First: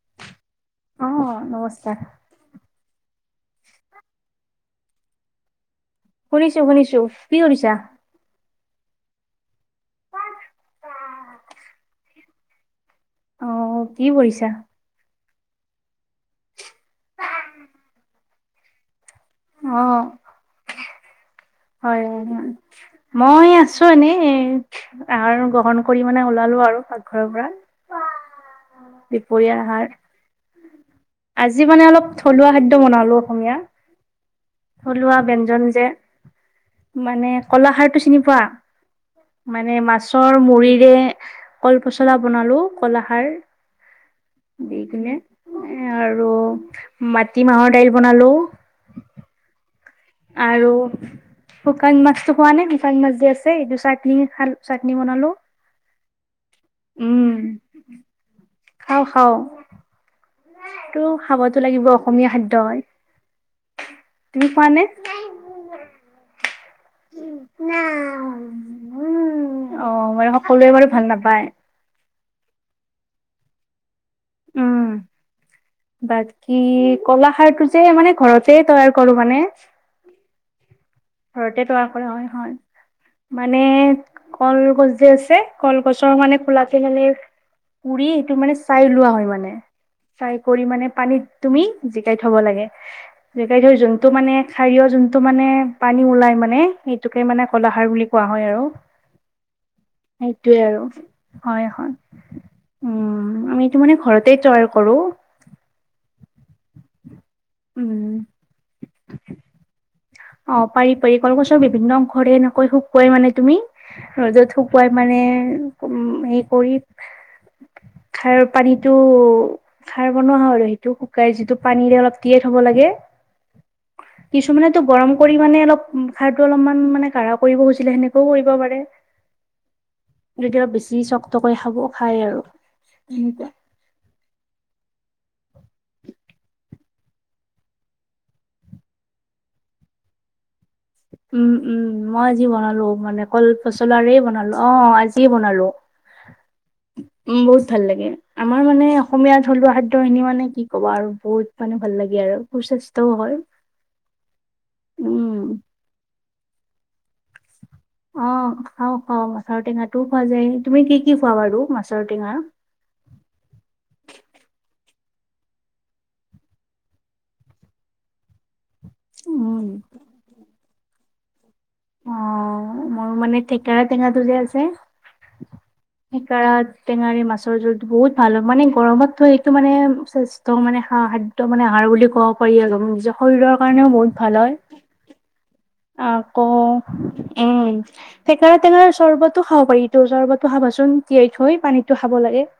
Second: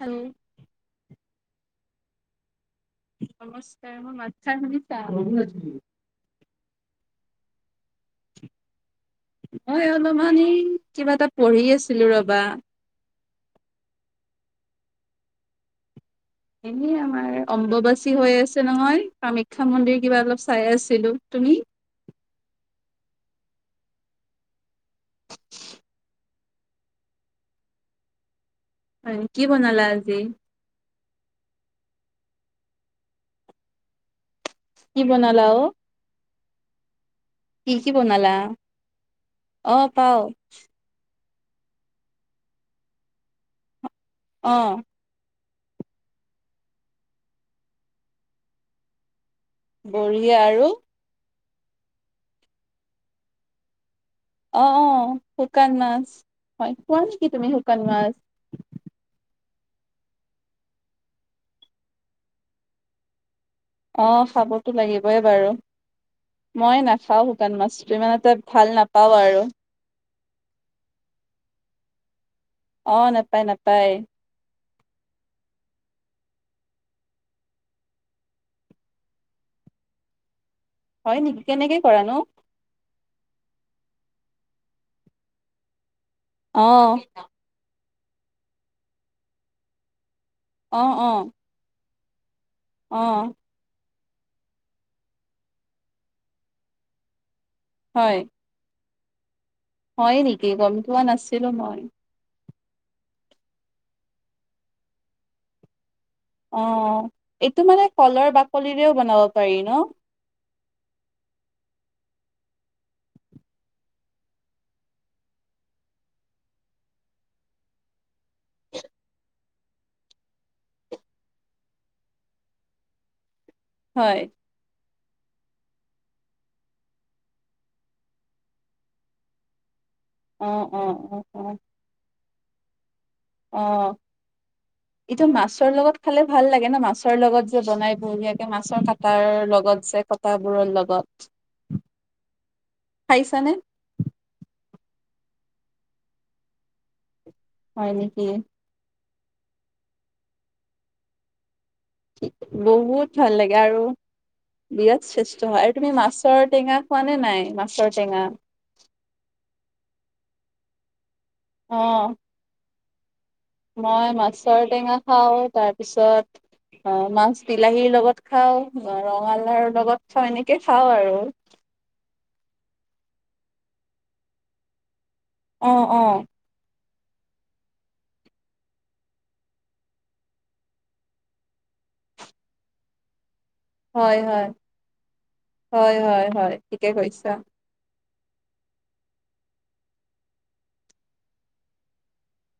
Hello অ নমস্কাৰ নমস্কাৰ মোৰ মাত খাৰ শুনিছা শুনিছো শুনিছো কি শুনিছা মই অলপমানি কিবা এটা পঢ়ি আছিলো ৰবা অ কি কৰিছা এনেই আমাৰ অম্ববাচী হৈ আছে নহয় কামাখ্যা অ মন্দিৰ কিবা অলপ চাই আছিলো তুমি হয় মই আছো এনেই আৰু গ্ৰহণ কৰি মানে ওলালো আৰু পাকঘৰৰ পৰা হয় কি দুপৰীয়াৰ বনালা আহাৰ আজি আজি মানে অলপ থলুৱা খাদ্য বনালো অসমীয়া কি থলুৱা বনালা ব্যঞ্জন অ? যে মানে কলা কি কি খাৰটো চিনি বনালা? পোৱা মানে অ পাও মাছৰ মুৰিৰে কল পচলা বনালো কল খাৰ অ দি কিনে আৰু মাটি মাহৰ দাইল বনালো আৰু শুকান মাছতো খোৱা নে শুকান মাছ যে আছে এইটো চাটনি খাল অ অ চাটনি বনালো শুকান মাছ হয় খোৱা নেকি উম তুমি শুকান মাছ খাওঁ খাওঁ টো খাবতো লাগিব অসমীয়া খাদ্য হয় অ তুমি খোৱা খাবতো নে লাগিব হয় বাৰু মই নাখাওঁ শুকান মাছটো ইমান এটা ভাল নাপাওঁ আৰু অ বাৰু সকলোৱে বাৰু ভাল নাপায় অ নাপায় নাপায় উম বাকী কলাখাৰটো যে মানে ঘৰতে তৈয়াৰ কৰো মানে হয় নেকি ঘৰতে কেনেকে তৈয়াৰ কৰা কৰানো? হয় হয় মানে কলগছ যে আছে কলগছৰ মানে খোলাতো অ', মানে পুৰি সিটো মানে চাই লোৱা হয় মানে চাই কৰি মানে পানীত তুমি জিকাই থব লাগে অঁ জেকাই যোনটো মানে খাৰিয়ৰ যোনটো মানে পানী ওলাই মানে টোকে মানে কলা খাৰ বুলি কোৱা হয় আৰু হয় নেকি সেইটোৱে গম আৰু পোৱা নাছিলো হয় মই। হয় উম আমি এইটো মানে ঘৰতে তৈয়াৰ কৰো অ এইটো মানে উম কলৰ বাকলিৰেও বনাব পাৰি ন অ পাৰি পাৰি কলগছৰ বিভিন্ন অংশৰে এনেকৈ শুকুৱাই মানে তুমি ৰ'দত শুকুৱাই মানে উম হেৰি কৰি খাৰ পানীটো, খাৰ বনোৱা হয় আৰু। সেইটো শুকাই যিটো, পানীৰে অলপ তিয়াই থ'ব লাগে। হয়! কিছুমানেতো গৰম কৰি মানে, অলপ খাৰটো অলপমান মানে, কাঢ়া কৰিব কৈছিলে, সেনেকেও কৰিব পাৰে। অ', তেতিয়া, অ', বেছি অ', [unintelligible] অ', কৰি খাব, খায় আৰু। অ'! এইটো মাছৰ লগত খালে ভাল লাগে ন'! মাছ মাছৰ লগত যে, বনাই বঢিয়াকে! মাছৰ কাটাৰ লগত যে, কটাবোৰৰ লগ উম, উম, মই আজি বনালোঁ। মানে, খাইছানে? কল-পচ লাৰে বনালোঁ। অ'! আজিয়ে বনালোঁ। উম, বহুত ভাল হয় লাগে নেকি? আমাৰ! তাৰমানে, অসমীয়া থলুৱা খাদ্য খিনি মানে, কি ক'বা আৰু বহুত মানে, ভাল লাগে! আৰু সুস্বাস্থ্যও বহুত হয় ভাল লাগে! আৰু বিৰাট উম শ্ৰেষ্ঠ হয়। আৰু তুমি মাছৰ টেঙা খোৱা নে নাই, মাছৰ টেঙা? খাওঁ-খাওঁ, মাছৰ টেঙাটোও খোৱা যায়। তুমি কি কি খোৱা বাৰু মাছৰ অ', টেঙা? মই মাছৰ টেঙা খাওঁ। তাৰপিছত, অ' মাছ বিলাহীৰ লগত খাওঁ, উম ৰঙালাও লগত খাওঁ, এনেকে খাওঁ আৰু। অ'! মোৰ মানে, থেকেৰা টেঙাটো যে আছে, অ', অ'। থেকেৰা টেঙাৰে মাছৰ জোলটো বহুত ভাল হয়! মানে, গৰমত এইটো মানে, স্বাস্থ্য মানে, [unintelligible] ত' মানে, আহাৰ বুলি ক'ব পাৰি আৰু। নিজৰ শৰীৰৰ কাৰণেও বহুত ভাল হয়! হয় হয় আকৌ, হয় ঠিকে কৈছা উম! থেকেৰা টেঙাৰ চৰ্বতো খাব পাৰি, এইটো চৰ্বতো খাবাচোন? তিয়াই থৈ পানীটো খাব লাগে। [inaudible]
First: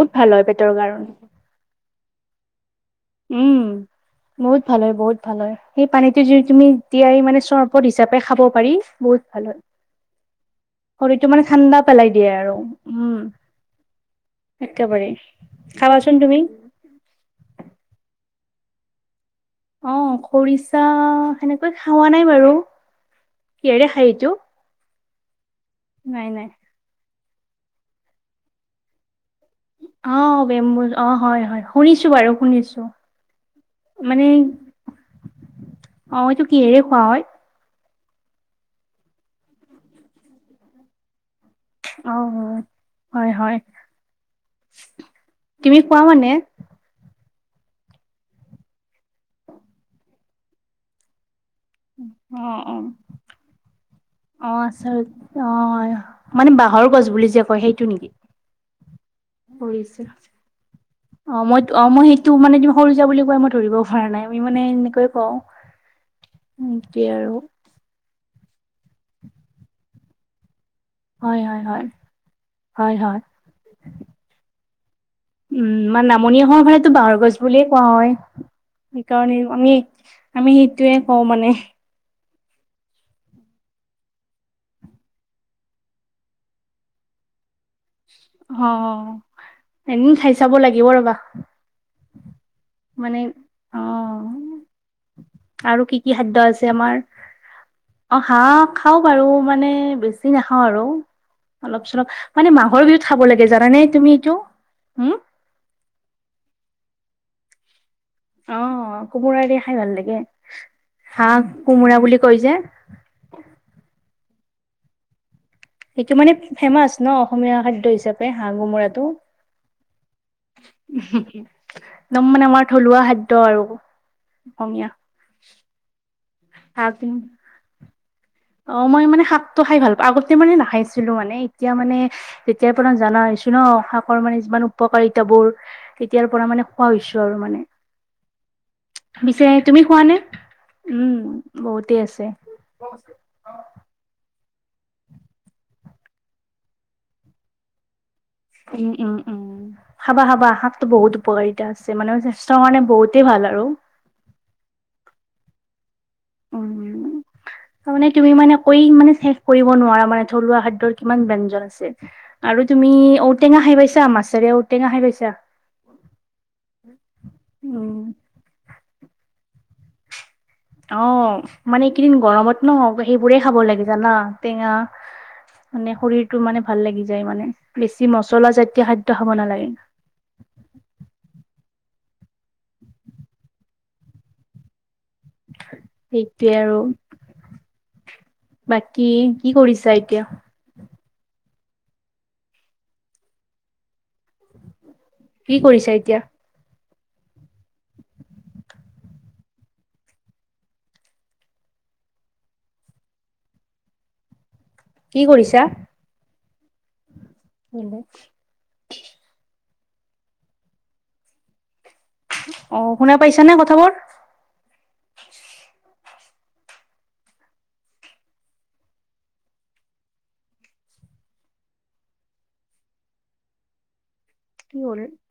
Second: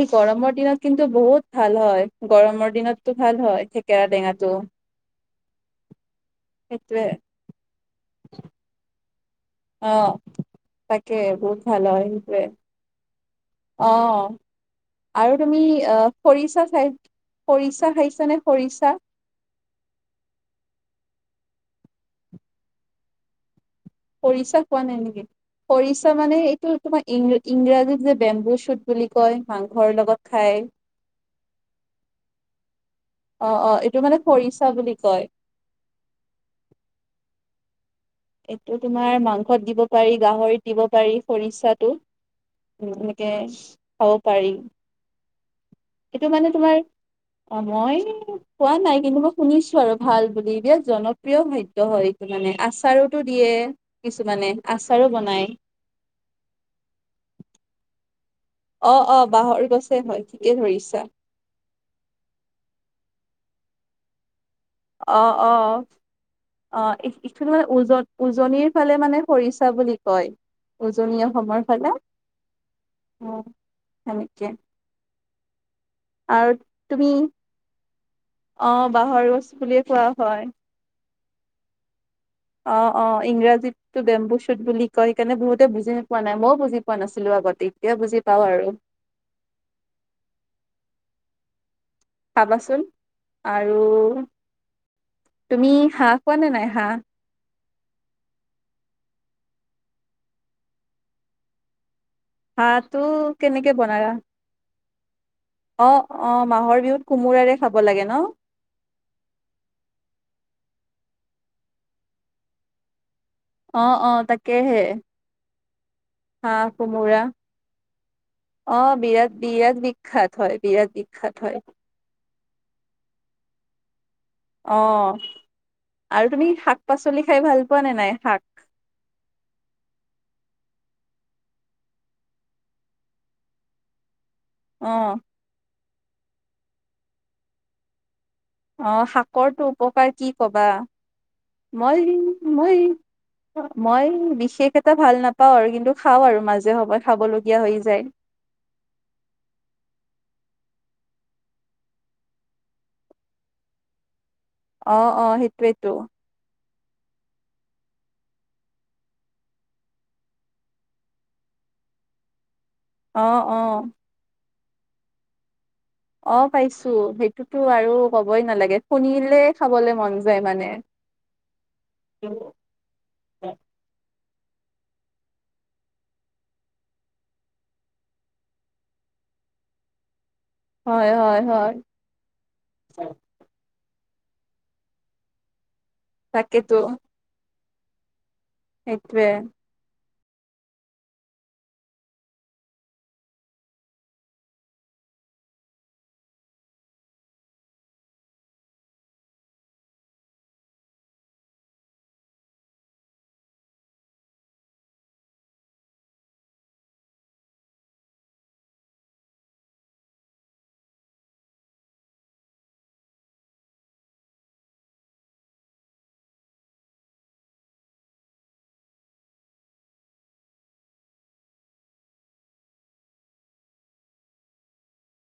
এই ভাল হয় গৰমৰ পেটৰ দিনত কিন্তু, কাৰণে বহুত ভাল হয়! গৰমৰ দিনত ভাল উম হয়, থেকেৰা টেঙাটো। বহুত ভাল হয় বহুত ভাল হয়, সেই পানীটো যদি তুমি, সেইটোয়ে তিয়াই মানে, চৰ্বত হিচাপে খাব পাৰি, বহুত ভাল হয়! অ'! তাকে শৰীৰটো মানে, বহুত ঠাণ্ডা ভাল হয় পেলাই দিয়ে সেইটোয়ে আৰু! উম। অ'! একেবাৰে আৰু তুমি খাবাচোন তুমি খৰিচা চাই খৰিচা খাইছানে, খৰিচা? অ'! খৰিচা, সেনেকৈ খোৱা নাই বাৰু। কিহেৰে খাই এইটো খৰিচা খোৱা নাই নেকি? খৰিচা নাই মানে, নাই এইটো তোমাৰ, ইং-ইংৰাজীত যে, তোমাৰ বেম্বু শ্বুট কি বুলি কয়, মাংস। অ'! বেম্বু, অ' হয়, হয়! শুনিছোঁ বাৰু শুনিছোঁ। অ' অ'! এইটো মানে, খৰিচা বুলি কয়। অ'! এইটো কিহেৰে খোৱা হয়? এইটো তোমাৰ, মাংসত দিব পাৰি, গাহৰিত দিব পাৰি, খৰিচা টো। অ', উম, এনেকে হয়, হয়, খাব পাৰি। তুমি কোৱা এইটো মানে, তোমাৰ অ'! মই খোৱা নাই। কিন্তু, মই শুনিছোঁ আৰু ভাল বুলি! বিৰাট জনপ্ৰিয় খা খাদ্য হয় এইটো মানে। অ', অ', আচাৰতো দিয়ে কিছুমানে, অ', আচাৰ আচাৰো বনাই। অ', মানে, বাঁহৰ গছ বুলি যে কয়, সেইটো নেকি? অ' অ'! বাঁহৰ পৰিছে। গছে হয়, ঠিকে ধৰিছা। অ'! মই, অ'! মই সেইটো মানে, তুমি খৰিচা বুলি কোৱা, মই ধৰিব পৰা নাই। আমি মানে, কওঁ। অ' অ'! অ'! সেইটোৱে আৰু [unintelligible] উজন, উজনিৰ ফালে মানে, খৰিচা বুলি কয়। উজনি হয়, হয়, অসমৰ হয়, ফালে। হয়, হয়। উম, সেনেকে। উম আমাৰ নামনি আৰু অসমৰ ফালেটো বাঁহৰ তুমি গছ বুলিয়ে কয় অ বাঁহৰ সেইকাৰণে গছ আমি বুলিয়ে কোৱা হয় আমি সেইটোয়ে কওঁ মানে অ অ ইংৰাজীতটো বেম্বু শ্বুট বুলি কয় সেইকাৰণে বহুতে বুজি নো পোৱা নাই মইও বুজি পোৱা নাছিলো আগতে। এতিয়া বুজি পাওঁ অ আৰু এদিন খাই চাব লাগিব ৰ'বা। খাবাচোন মানে আৰু অ অ তুমি আৰু কি হাঁহ কি খাদ্য খোৱা নে আছে নাই আমাৰ হাঁহ অ হাঁহ খাওঁ বাৰু মানে বেছি নাখাওঁ আৰু অলপ চলপ মানে মাঘৰ হাঁহটো বিহুত খাব লাগে কেনেকে জানানে বনালা তুমি এইটো উম অ অ মাঘৰ বিহুত কোমোৰাৰে খাব লাগে ন অ কোমোৰা দি খাই ভাল লাগে হাঁহ কোমোৰা বুলি কয় যে অ অ তাকেহে। এইটো মানে হাঁহ ফেমাচ ন কোমোৰা অসমীয়া খাদ্য হিচাপে হাঁহ অ কোমোৰাটো বিৰাট বিৰাট বিখ্যাত হয় বিৰাট বিখ্যাত হয়। একদম মানে আমাৰ থলুৱা খাদ্য আৰু অ অসমীয়া আৰু তুমি শাক পাচলি খাই ভাল পোৱা নে নাই শাক অ মই মানে শাকটো খাই ভাল পাওঁ আগতে মানে নাখাইছিলোঁ মানে এতিয়া মানে তেতিয়াৰ পৰা জানা হৈছো ন শাকৰ মানে যিমান অ উপকাৰিতাবোৰ তেতিয়াৰ পৰা মানে খোৱা হৈছো আৰু মানে অ পিছে শাকৰটো তুমি খোৱা উপকাৰ নে কি ক'বা উম বহুতেই মই আছে মই মই বিশেষ এটা ভাল নাপাওঁ আৰু কিন্তু খাওঁ আৰু মাজে সময়ে খাব লগীয়া হৈ যায়। উম উম উম খাবা খাবা শাকতো বহুত উপকাৰিতা আছে মানে স্বাস্থ্য কাৰণে বহুতেই ভাল আৰু অ অ সেইটোৱেতো উম তাৰ মানে তুমি মানে কৈ মানে শেষ কৰিব নোৱাৰা মানে থলুৱা খাদ্যৰ কিমান ব্যঞ্জন আছে। আৰু তুমি অ', ঔটেঙা খাই অ', পাইছা মাছেৰে ঔটেঙা খাই পাইছা। অ পাইছোঁ সেইটোতো উম, আৰু ক'বই নালাগে শুনিলেই খাবলৈ মন যায় মানে অ মানে এইকেইদিন গৰমত ন সেইবোৰেই খাব লাগে জানা টেঙা। মানে শৰীৰটো মানে ভাল লাগি যায় মানে বেছি মচলা জাতীয় খাদ্য খাব নালাগে হয় হয় হয় সেইটোৱে তাকেতো আৰু বাকী সেইটোৱে। কি কৰিছা এতিয়া কি কৰিছা এতিয়া কি কৰিছা [unintelligible] অ শুনা পাইছা নে কথাবোৰ। [unintelligible]